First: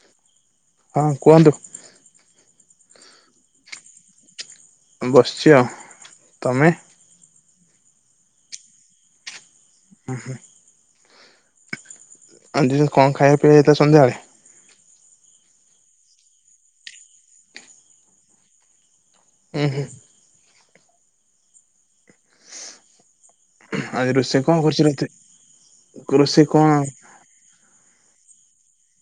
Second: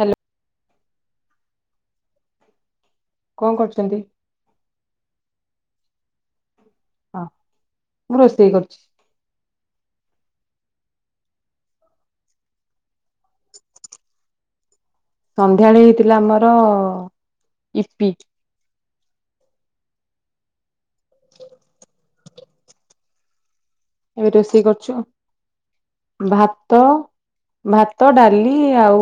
Hello ହଁ କୁହନ୍ତୁ। କଣ କରୁଚନ୍ତି? ବସିଚି ଆଉ ତମେ ହଁ ମୁଁ ରୋଷେଇ କରୁଚି। ଉ ହୁଁ। ଆଜି କଣ ଖାଇବା ପିଇବା ସନ୍ଧ୍ୟାବେଳେ? ସନ୍ଧ୍ୟାବେଳେ ହେଇଥିଲା ଆମର ଇପି। ଉଁ ହୁଁ। ଓେ [inaudible] ଆଜି ଏବେ କଣ ରୋଷେଇ କରିଛି କରୁଚ ରାତି ରୋଷେଇ କଣ ଭାତ ଭା ଭାତ ଡାଲି ଆଉ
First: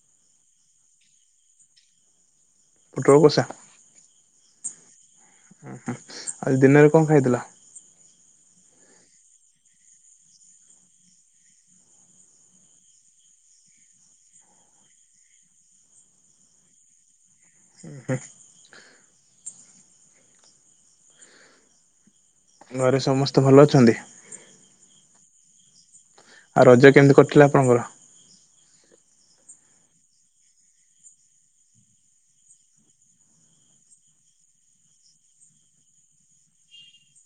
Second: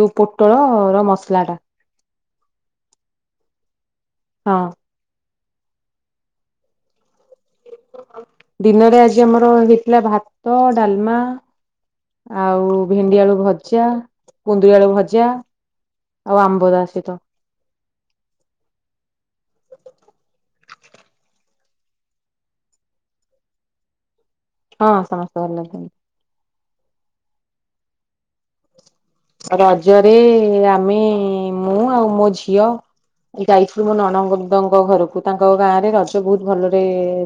ଯୋଉ ପୋଟଳର ମସଲାଟା। ପୋଟଳ କସା। ହଁ। ଉଁ ହୁଁ ଆଜି ଦିନରେ କଣ ଖାଇଥିଲା? ଦିନରେ ଆଜି ଆମର ହେଇଥିଲା ଭାତ ଡାଲମା ଆଉ ଭେଣ୍ଡି ଆଳୁ ଭଜା କୁନ୍ଦୁରି ଆଳୁ ଭଜା ଆଉ ଆମ୍ବ ତା ସହିତ ସହିତ ଉଁ ହୁଁ। ଘରେ ସମସ୍ତେ ଭଲ ଅଛନ୍ତି? ହଁ ସମସ୍ତ ଭଲ ଅଛନ୍ତି। ଆଉ ରଜ କେମିତି କଟିଲା ଆପଣଙ୍କର? ରଜରେ ଆମେ ମୁଁ ଆଉ ମୋ ଝିଅ ଯାଇଥିଲୁ ମୋ ନଣନ୍ଦଙ୍କ ଘରକୁ ତାଙ୍କ ଗାଁରେ ରଜ ବୋହୁତ ଭଲରେ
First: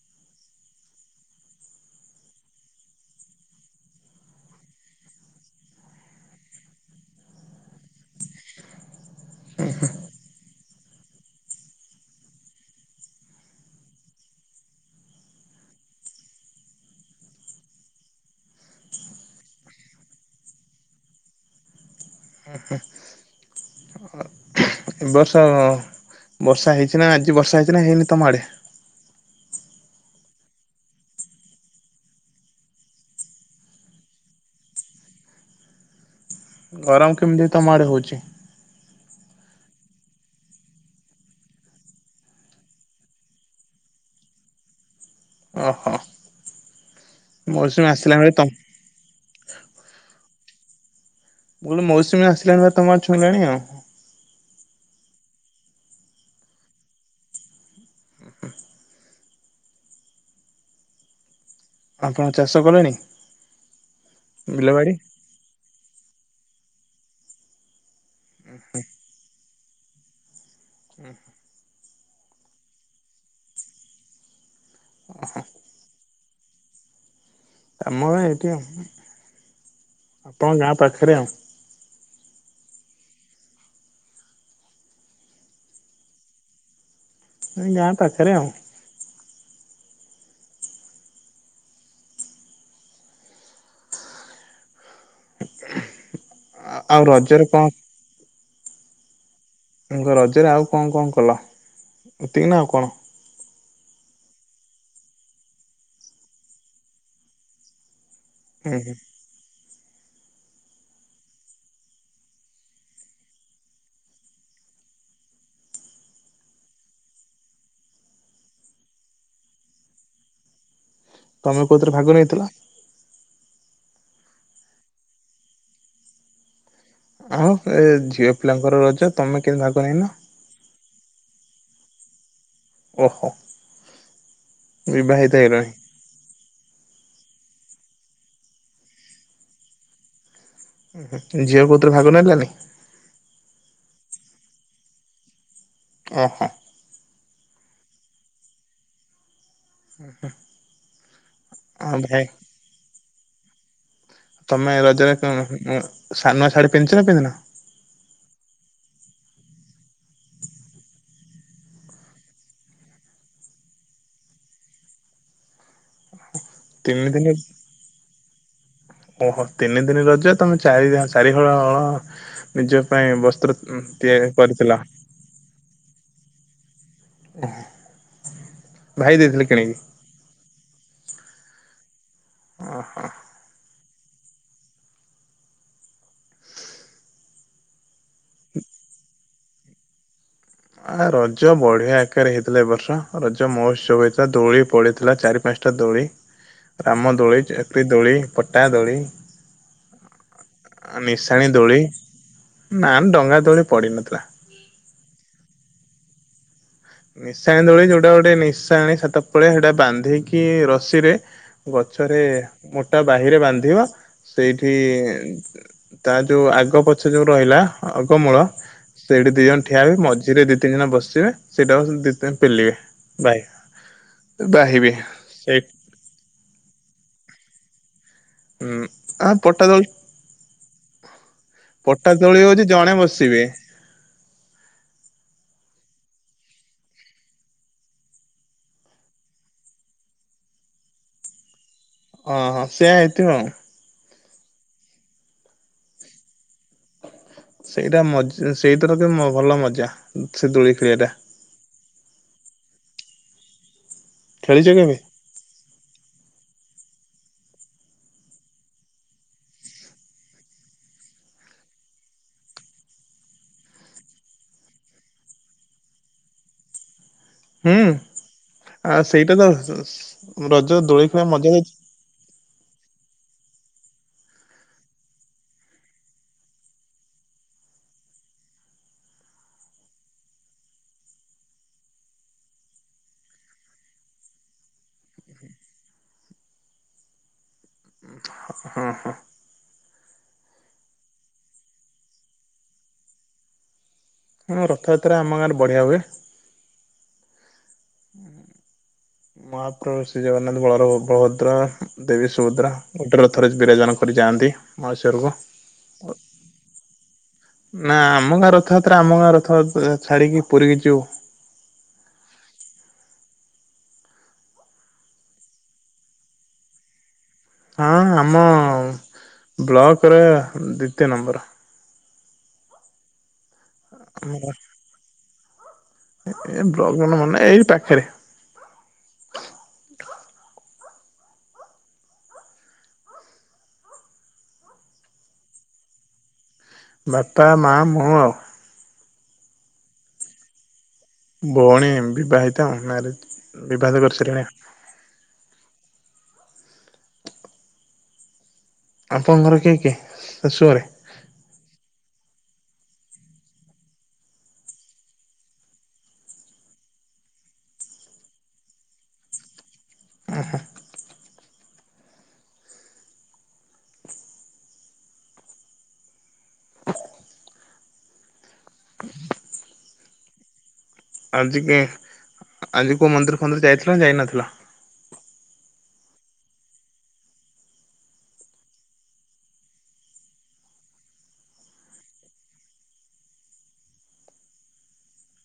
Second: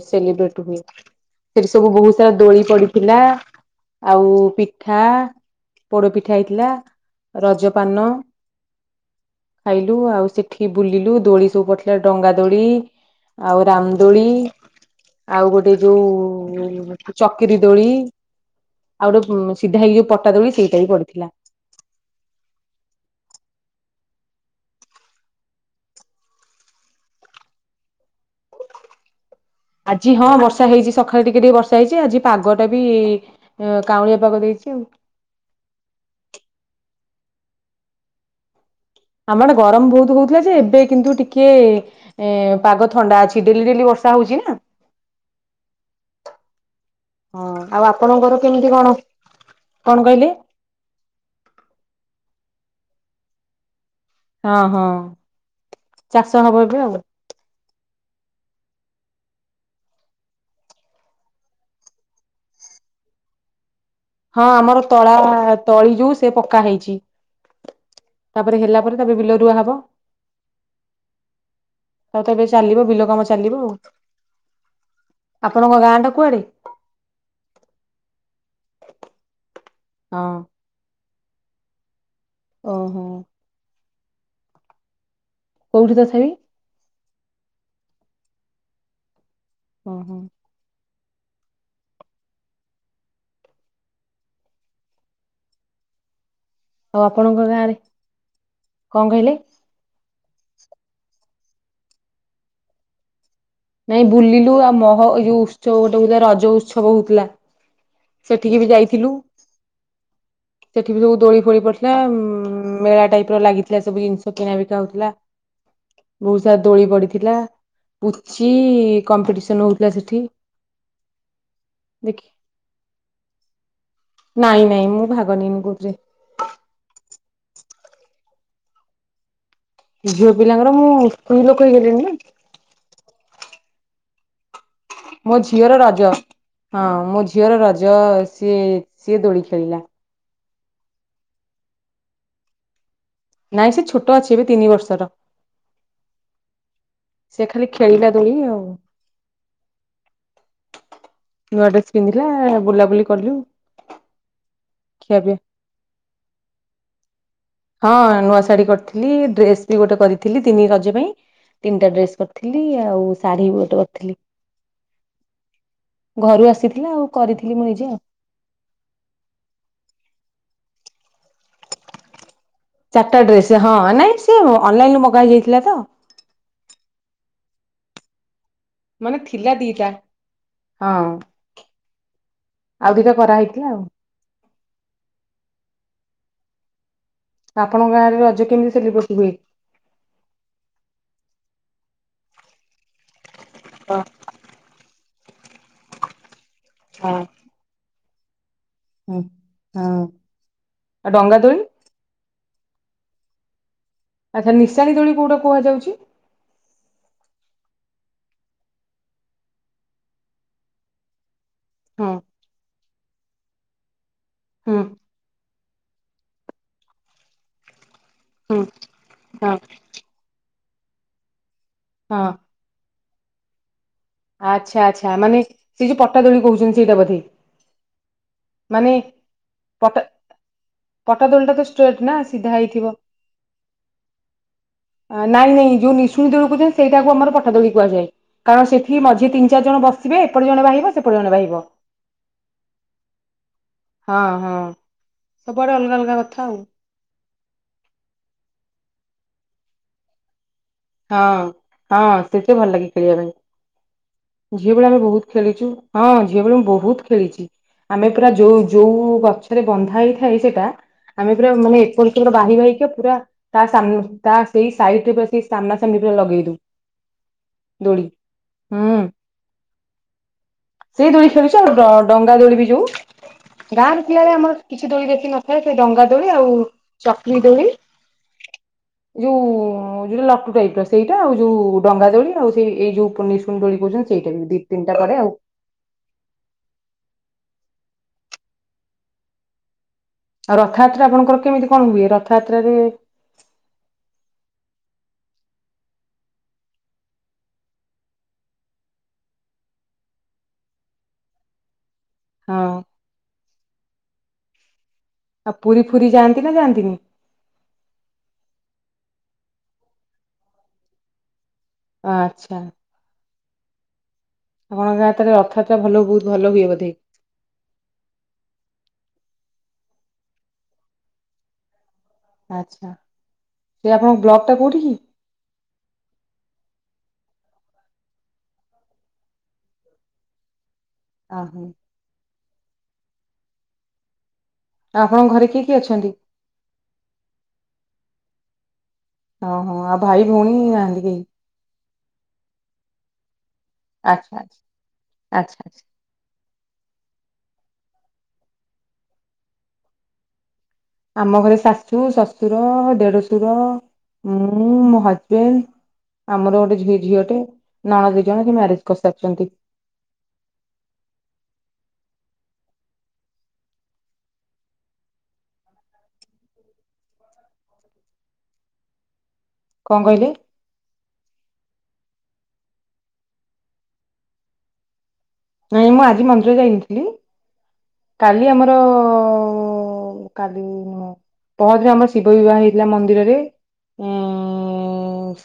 ସେଲିବ୍ରେଟ ହୁଏ ସେଠି ସବୁ ବୋହୁତ ସାରା ଦୋଳି ପଡିଥିଲା ଆଉ ପିଠା ପୋଡ ପିଠା ହେଇଥିଲା। ରଜପାନ ଖାଇଲୁ ଆଉ ସେ ଠି ବୁଲିଲୁ ଦୋଳି ସବୁ ପଡିଥିଲା ଡଙ୍ଗା ଦୋଳି ଆଉ ରାମ ଦୋଳି ଆଉ ଗୋଟେ ଯୋଉ ଚକ୍ରି ଦୋଳି ଆଉ ଗୋଟେ ସିଧା ହେଇକି ଯୋଉ ପଟା ଦୋଳି ସେଇଟା ବି ପଡିଥିଲା। ଏ ବର୍ଷ ବର୍ଷା ହେଇଚି ନା ଆଜି ବର୍ଷା ହେଇଚି ନା ହେଇନି ତମ ଆଡେ? ଆଜି ହଁ ବର୍ଷା ହେଇଚି ସକାଳେ ଟିକେ ଟିକେ ବର୍ଷା ହେଇଚି ଆଜି ପାଗଟା ବି କାଉଁଳିଆ ପାଗ ଦେଇଚି ଆଉ ଗରମ କେମିତି ତମ ଆଡେ ହୋଉଚି? ଆମ ଆଡେ ଗରମ ବୋହୁତ ହୋଉଥିଲା ଯେ ଏବେ କିନ୍ତୁ ଟିକେ ଏ ପାଗ ଥଣ୍ଡା ଅଛି ଡେଲି ଡେଲି ବର୍ଷା ହଉଛି ନା। ଓହୋ ହଁ ମୌସୁମୀ ଆଉ ଆସିଲା ବେଳେ ଆପଣଙ୍କର ତମ କେମିତି କଣ କଣ କହିଲେ? ମୁଁ କହିଲି ମୌସୁମୀ ଆସିଲାଣି ଭାରି ତମ ଆଡ଼େ ଛୁଇଁଲାଣି ଆଉ। ହଁ ହଁ ଚାଷ ହବ ଏବେ ଆଉ। ଆପଣ ଚାଷ କଲେଣି? ହଁ ଆମର ବିଲବାଡି? ତଳା ତଳି ଯୋଉ ସେ ପକା ହେଇ ଚି ତାପରେ ହେଲା ପରେ ତାପରେ ବିଲ ରୁଆ ହବ। ଉଁ ହୁଁ। ଆଉ ତ ଏବେ ଚାଲିବ ବିଲ କାମ ଚାଲିବ ଆଉ। ଆପଣଙ୍କ ଗାଁ ଟା? କୁଆଡେ କାମ ଏଇଟି ଆଉ। ହଁ ଆପଣ ଗାଁ ପାଖରେ ଆଉ। ଓ ହୋ। କୋଉଠି ତଥା ବି? ଏଇ ଗାଁ ପାଖରେ ଆଉ। ଓ ହୋ। [inaudible] ଆଉ ଆପଣଙ୍କ ରଜରେ କଣ ଗାଁରେ କଣ କହିଲେ? ତାଙ୍କ ରଜରେ ଆଉ କଣ କଣ କଲା, ଏତିକି ନା ଆଉ କଣ? ନାଇଁ ବୁଲିଲୁ ଆଉ ମହ ଏ ଯୋଉ ଉତ୍ସବ ଗୋଟେ ହଉଥିଲା ରଜ ଉତ୍ସବ ହଉଥିଲା ସେଠିକି ବି ହୁଁ ହୁଁ ଯାଇଥିଲୁ। ସେଠି ବି ସବୁ ଦୋଳି ଫୋଳି ପଡିଥିଲା ଉଁ ମେଳା ଟାଇପ ର ଲାଗିଥିଲା ସବୁ ଜିନିଷ କିଣାବିକା ହଉଥିଲା, ବହୁତ ସାରା ଦୋଳି ପଡିଥିଲା, ପୁଚି କମ୍ପିଟିସନ ହଉଥିଲା ସେଠି। ତମେ କୋଉଥିରେ ଭାଗ ଦେଖି ନେଇଥିଲ? ନାଇଁ ନାଇଁ ମୁଁ ଭାଗନେଇନି କଉଥିରେ। ଆଉ ଏ ଝିଅ ପିଲାଙ୍କର ରଜ ତମେ କେମିତି ଭାଗ ନେଇନ? ଝିଅ ପିଲାଙ୍କର ମୁଁ ସ୍ତ୍ରୀ ଲୋକ କହିଗଲି ନା ଓହୋ। ବିବାହିତ ମୋ ହେଇଗଲଣି ଝିଅର ରଜ ହଁ ମୋ ଝି ଝିଅର ରଜ ସିଏ ସିଏ ଦୋଳି ଖେଳିଲା। [inaudible] ଝିଅ କଉଥିରେ ଭାଗ ନେଲାନି? ନାଇଁ ସେ ଛୋଟ ଅଛି ଏବେ ତିନି ବର୍ଷର। ଓହୋ। ସେ ଖାଲି ଖେଳିଲା ଦୋଳି ଆଉ ନୂଆ ଆଉ ଡ୍ରେସ ଭାଇ ପିନ୍ଧିଲା ବୁଲାବୁଲି କଲୁ ତମେ ଖିଆ ରଜରେ ପିଆ କଣ [unintelligible] ନୂଆ ଶାଢୀ ପିନ୍ଧିଛ ନା ପିନ୍ଧିିନ? ହଁ ନୂଆ ଶାଢୀ କରିଥିଲି ଡ୍ରେସ ବି ଗୋଟେ କରିଥିଲି ତିନି ରଜ ପାଇଁ ତିନିଟା ଡ୍ରେସ କରିଥିଲି ଆଉ ଶାଢୀ ବି ଗୋଟେ କରିଥିଲି। ଘରୁ ଆସିଥିଲା ତିନି ଆଉ ଦିନି କରିଥିଲି ମୁଁ ନିଜେ ଆଉ। ଓହୋ ତିନି ଦିନି ରଜ ତମେ ଚାରି ଚାରି ହଳ ଚାରିଟା ଡ୍ରେସ ହଁ ନାଇଁ ସିଏ କରିଥିଲ ଅନଲାଇନ ରୁ ମଗା ହେଇଯାଇଥିଲା ତ। ଓ [inaudible] ମାନେ ଥିଲା ଦିଟା ହଁ। ଆଉ ଓହୋ। ଦିଟା କରାହେଇଥିଲା ଆଉ। ଆପଣଙ୍କ ଗାଁରେ ରଜ କେମିତି ସେଲିବ୍ରେଟ ହୁଏ? ଆ ରଜ ବଢିଆ ଆକାରରେ ହେଇଥିଲା ଏ ବର୍ଷ ରଜ ହଁ ମହୋତ୍ସବ ହେଇଥିଲା ଦୋଳି ପଡି ଥିଲା ଚାରି ପାଞ୍ଚଟା ଦୋଳି ରାମ ହୁଁ ଦୋଳି, ଚକ୍ରି ଦୋଳି କଟା ଦୋଳି ହଁ ଆଉ ଡଙ୍ଗା ନିସାଣିୀ ଦୋଳି ନା ଡଙ୍ଗା ଦରି ଆଚ୍ଛା ନିଶାଣିୀ ଦୋଳି କୋଉଟା କୁହାଯାଉଛି, ନିଶାଣି ଦୋଳି ଯୋଉଟା ଗୋଟେ ନିଶାଣି ସାତ ପଳେ ସେଇଟା ବାନ୍ଧିକି ରସିରେ ହଁ ଗଛରେ ମୋ ବାହରେ ବାନ୍ଧିବ ସେଇଠି ହୁଁ ତା ଯଉ ଆଗ ପଛ ଯଉ ରହିଲା ଆଗମୂଳ ହୁଁ ସେଇଠି ଦି ହଁ ଜଣ ଠିଆ ବି ମଝିରେ ଦି ତିନି ଦିନ ବସିିବେ ସେଇଟା ଦ ପେିଲ ବାାଇ ଆଚଛା ଆଚ୍ଛା ମାନେ ସେ ଯୋଉ ପଟା ଦୋଳି କହୁଛନ୍ତି ସେଇଟା ବୋଧେ ଉଁ ମାନେ ଆ ପଟା ଦୋଳି ପଟାଦୋଳ ଟା ତ ପଟା ନା ଦୋଳି ସିଧା ହଉଛି ହେଇଥିବ ଜଣେ ବସିବେ ନାଇଁାଇ [inaudible] ଛୁଣି ଦଛନ୍ତି ସେଇାକୁ ଆର ପଠା ଦଳଳି କୁହାଯା କଣ ସେଠ ମଝି ତିନି ଚାରି ଜଣ ବସିବେ ଏପଟ ଜଣେ ବାହିବ ସେପଟେ ଜଣେ ବାହିବ ଓହୋ ସେଆ ହେଇଥିବ ହଁ ହଁ ସବୁଆଡ଼େ ଅଲଗା ଅଲଗା କଥା ଆଉ। ସେଇଟା ମଜ ସେଇତର ତ ଭଲ ମଜା ସେ ଦୋଳି। ଖେଳିବା ଟା ହଁ ହଁ ସେଠି ଭଲ ଲାଗେ ଖେଳିବା ପାଇଁ । ଖେଳିଛ ଝିଅ ବେଳେ କେବେ? ଆମେ ବୋହୁତ ଖେଲିଛୁ ହଁ ଝିଅ ବେଳେ ମୁଁ ବୋହୁତ। ଖେଳିଚି ଆମେ ପୁରା ଯୋଉ ଯୋଉ ଗଛରେ ବନ୍ଧା ହେଇଥାଏ ସେଇଟା ଆମେ ପୁରା ମାନେ ଏପଟସେପଟ ବାହି ବାହିକ ପୁରା ତା ସାମ ତା ସେଇ ସାଇଟରେପ୍ରତି ସାମ୍ନା ସାମ୍ନି ରେ ଲଗେଇ ଦୋଉ ହୁଁ ଆ ସେଇଟା ତ ରଜ ଦୋଳି ପାଇଁ ମଜା ଯାଚି ଗାଁ ର ପିଲାବେଳେ ଆମର କିଛି ଦୋଳି ବେଶି ନଥାଏ ସେ ଡଙ୍ଗା ଦୋଳି ଆଉ ଚକ୍ରି ଦୋଳି ଯୋଉ ଲକ୍ ଶେଇପା ସେଇଟା ଆଉ ଯୋଉ ଡଙ୍ଗା ଦୋଳି ଆଉ ସେଇ ଏଇ ଯୋଉ ନିଶୁଣି ଦୋଳି କହୁଛନ୍ତି ସେଇଟା ବି ଦି ତିନିଟା ପଡେ ଆଉ। ହଁ ହଁ ଆଉ ରଥଯାତ୍ରା ଆପଣଙ୍କର କେମିତି କଣ ହୁଏ ରଥଯାତ୍ରାରେ ହଁ ରଥଯାତ୍ରା ଆମ ଗାଁରେ ବଢିଆ ହୁଏ ମହାପ୍ରଭୁ ଶ୍ରୀ ଜଗନ୍ନାଥ ବଳର ବଳଭଦ୍ରା ଦେବୀ ହଁ ସୁୁଭଦ୍ରା ଗୋଟେ ରଥରେ ବିରାଜମାନ ପରି ଯାଆନ୍ତି ମାଉସୀ ଘରକୁ ଆଉ ପୁରୀ ଫୁରୀ ଯାଆନ୍ତି ନା ଯାଆନ୍ତିନି? ନା ଆମ ଗାଁ ରଥଯାତ୍ ତାର ଆମ ଗାଁ ରଥ ଛାଡ଼ିକି ପୁରୀକି ଯିବୁ ଆଚ୍ଛା ଆପଣଙ୍କ ଗାଁ ହାତରେ ରଥଯାତ୍ରା ଭଲ ବହୁତ ଭଲ ହୁଏ ବୋଧେ ହଁ ଆମ ବ୍ଲକରେ ଦ୍ଵିତୀୟ ନମ୍ବର ଆଚ୍ଛା ଏ ଆପଣଙ୍କ ବ୍ଲକ ଟା କୋଉଠି କି ଏ ବ୍ଲକ ମୋର ମନ ନାଇଁ ଏଇ ପାଖରେ ଅ ହୋ ଆପଣଙ୍କ ଘରେ କିଏ କି ଅଛନ୍ତି ବାପା ମା ମୁଁ ଆଉ ଓହୋ ଆଉ ଭାଇ ଭଉଣୀ ନାହାନ୍ତି କେହି ଭୋଉଣୀ ଏମ୍ ବିିବାହିତା ମାରେଜ୍ ବିିବାଦ ଆଚ୍ଛା କରିସାରିଣି ଆଚ୍ଛା ଆଚ୍ଛା। ଆପଣଙ୍କଘର କିଏ କିଏ ଶାଶୁ ଘରେ ଆମ ଘରେ ଶାଶୁ ଶଶୁ ସୁର ଦେଢ ସୁର ମୁଁ ମୋ ହଜବେଣ୍ଡ ଆମର ଗୋଟେି ଝିଅଟେ ନଣନ୍ଦ ଦି ଜଣ ସେ ମ୍ୟାରେଜ କରିସାରିଛନ୍ତି। ଉଁ ହୁଁ କଣ କହିଲେ ଆଜି କେ ଆଜି କୋଉ ମନ୍ଦିର ଫନ୍ଦିର ଯାଇଥିଲ ନା ଯାଇନଥିଲ ନାଇଁ ମୁଁ ଆଜି ମନ୍ଦିର ଯାଇନଥିଲି କାଲି ଆମର କାଲି ପହଦିନ ଆମର ଶିବ ବିବାହ ହେଇଥିଲା ମନ୍ଦିରରେ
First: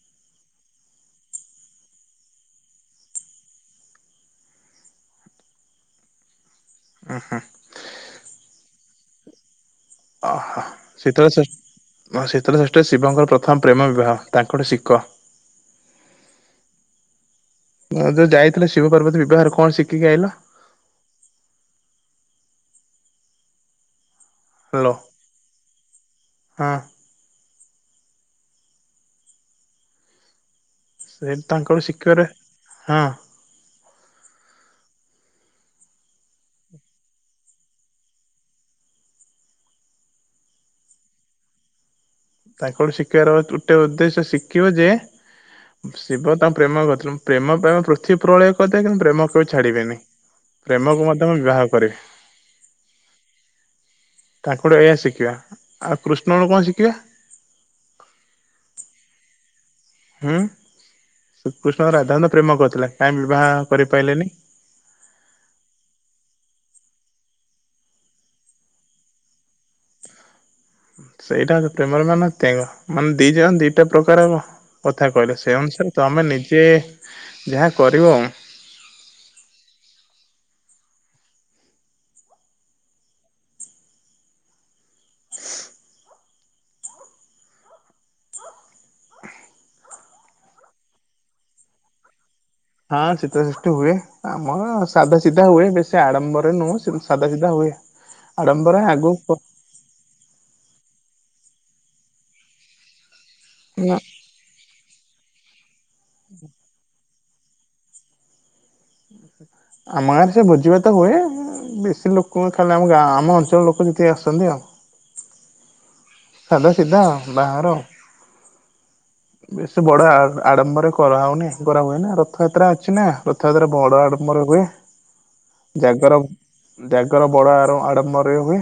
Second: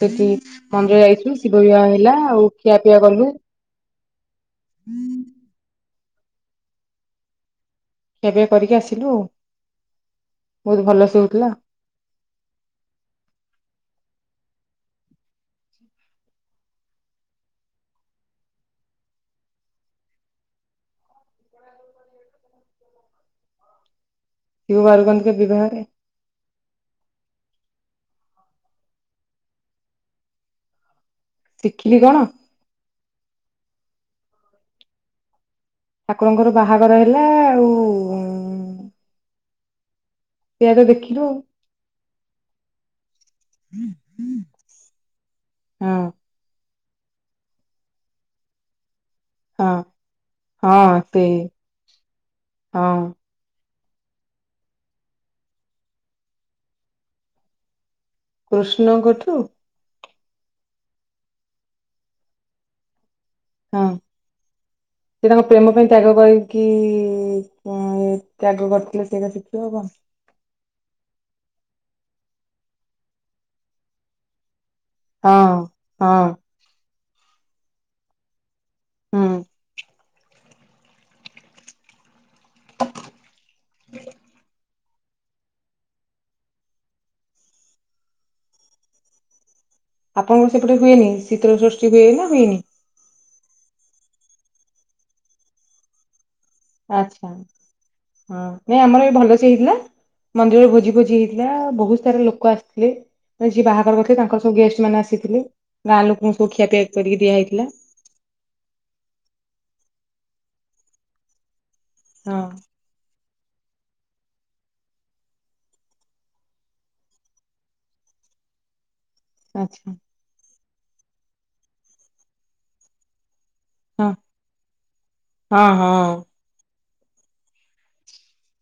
ସେଠି ମନ୍ଦିର ଯାଇଥିଲୁ ଶିବ ବିବାହ ହେଲା ଆଉ ଖିଆ ପିଆ କଲୁ ହୁଁ ଉ ହୁଁ ଖିଆପିଆ କରିକି ଆସିଲୁ ଆଉ ଓହ ବହୁତ ଭଲସେ ଶୀତଳ ହଉଥିଲା ଶ୍ରେଠ ଶୀତଳ ଶ୍ରେଷ୍ଠ ଶିବଙ୍କର ପ୍ରଥମ ପ୍ରେମ ବିବାହ। ତାଙ୍କଟ ଶିିକ। ହ ଯୋଉ ଯାଇଥିଲ ଶିବ ପାର୍ବତୀ ବିବାହ କଣ ଶିଖିକି ଆଇଲ। କେଉ ହାଲୋ ବାରୁଗନ୍ଧ କ ବ୍ୟବହାରରେ। ହଁ ସେଇଠି ତାଙ୍କଳୁ ଶିଖିଲି କଣ ଶିଖିବାରେ ହଁ। ଠାକୁରଙ୍କର ବାହାଘର ହେଲା ଆଉ। ଏଆ ତ ଦେଖିଲୁ ଆଉ। ତାଙ୍କଠୁ ଶିଖିବାର ଗୋଟେ ଉଦ୍ଦେଶ୍ୟ ଶିଖିବ ଯେ ଆଉ। ଶିବ ତାଙ୍କ ପ୍ରେମ ଗତ। ପ୍ରେମ ପ୍ରେମ ପୃଥିବୀ ପ୍ରଳୟ କରିଦେବେ। କିନ୍ତୁ ପ୍ରେମ ହଁ ଛାଡିବେନି ହଁ ହଁ ପ୍ରେମକୁ ମଧ୍ୟ ସେଇ ବିବାହ କରିବି। ହଁ ତାଙ୍କଠୁ ଏଇଆ ଶିଖିବା ଆଉ କୃଷ୍ଣଙ୍କ କଣ ଶିଖିବା। କୃଷ୍ଣଙ୍କଠୁ ହୁଁ ଶ୍ରୀକୃଷ୍ଣ ରାଧାଙ୍କ ତ ପ୍ରେମ କରଥିଲେ। ହଁ ସେ ତାଙ୍କ ପ୍ରେମ ପାଇଁ ତ୍ୟାଗ କରି କି କ ତ୍ୟାଗ କରିଥିଲେ ସେଇରା ଶିଖିବ ଆଉ କଣ। ସେଇଟା ପ୍ରେମର ମାନ ତ୍ୟାଙ୍କ ମାନେ ଦି ଯାଅ ଦିଟା ପ୍ରକାରବ। କଥା କହିଲେ ଆଉ ସେ ଅନୁସାରେ କଣ। ତମେ ନିଜେ ଯାହା କରିବ ଆଉ। ହଁ ହଁ ହୁଁ [inaudible] ଆପଣଙ୍କର ସେପଟେ ହୁଏନି ଶୀତଳ ସୃଷ୍ଟି ହୁଏ ନା ହୁଏନି। ହଁ ଶୀତ ସୃଷ୍ଟି ହୁଏ ଆମର ସାଧା ସିଧା ହୁଏ। ବେଶୀ ଆଡମ୍ବର ଆଚ୍ଛା ହଁ ଆଡମ୍ବର ନାଇଁ ଆମର ଏ ଆଗକୁ ଭଲ ସେ ହେଇଥିଲା। ମନ୍ଦିରରେ ଭୋଜି ଭୋଜି ହେଇ ପିଲା ବହୁତ ସାରା ଲୋକ ଆସିଥିଲେ। ଯିଏ ନା ବାହାଘର କରିଥିଲେ ତାଙ୍କର ସବୁ ଗେଷ୍ଟ ମାନେ ଆ କିିକଲିି। ଗାଁ ଲୋକଙ୍କୁ ସବୁ ଖିଆପିଆ କରିକି କିଆ ହେଇଥିଲା। ଆମ ଗାଁରେ ସେ ଭୋଜିିଭାତ ହୁଏ। ବେଶୀ ହଁ। ଲୋକ ଖାଲି ଆମ ଗାଁ ଆମ ଅ ଳ ଲୋକ ଯେତିକି ଆସଛନ୍ତି ଆଉ। ସାଧା ସିଧା ବାହାର। ବେଶୀ ଆଚ୍ଛା ବଡ ଆ ଆଡମ୍ବରେ କରା ହଉନି। କରାହୁଏ ନା ରଥଯାତ୍ରା ଅଛି ନା। ରେ ବଡ ଆଡମ୍ବରେ ହୁଏ। ହଁ ହଁ ଜାଗର ଜ୍ୟାଗର ବଡ ଆର ଆଡମ୍ବରରେ ହୁଏ।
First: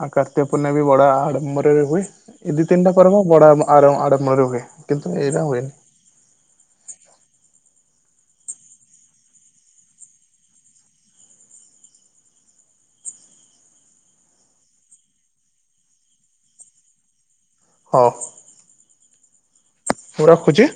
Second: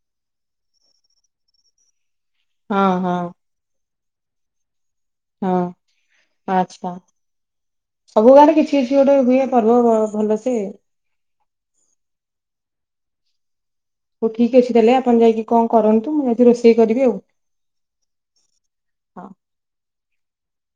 ଆଉ କାର୍ତ୍ତିକ ପୂର୍ଣ୍ଣିମା ବି ବଡ ଆଡମ୍ବରରେ ହୁଏ। ଏଇ ଦି ହଁ ତିନଟା ହଁ ପର୍ବ ହଁ ବଡ ଆର ଆରମ୍ବରେ ହୁଏ। କିନ୍ତୁ ଏଇଟା ହଁ ହୁଏନି ଆଚ୍ଛା ସବୁ ଗାଁ ରେ କିଛି କିଛି ଗୋଟେ ହୁଏ ପର୍ବ ଭଲସେ ହଉ ଠିକ ଅଛି ତାହେଲେ ଆପଣ ଯାଇକି କଣ କରନ୍ତୁ ମୁଁ ଯଦି ରୋଷେଇ କରିବି ଆଉ ହଁ ହଁ ମୁଁ ରଖୁଛି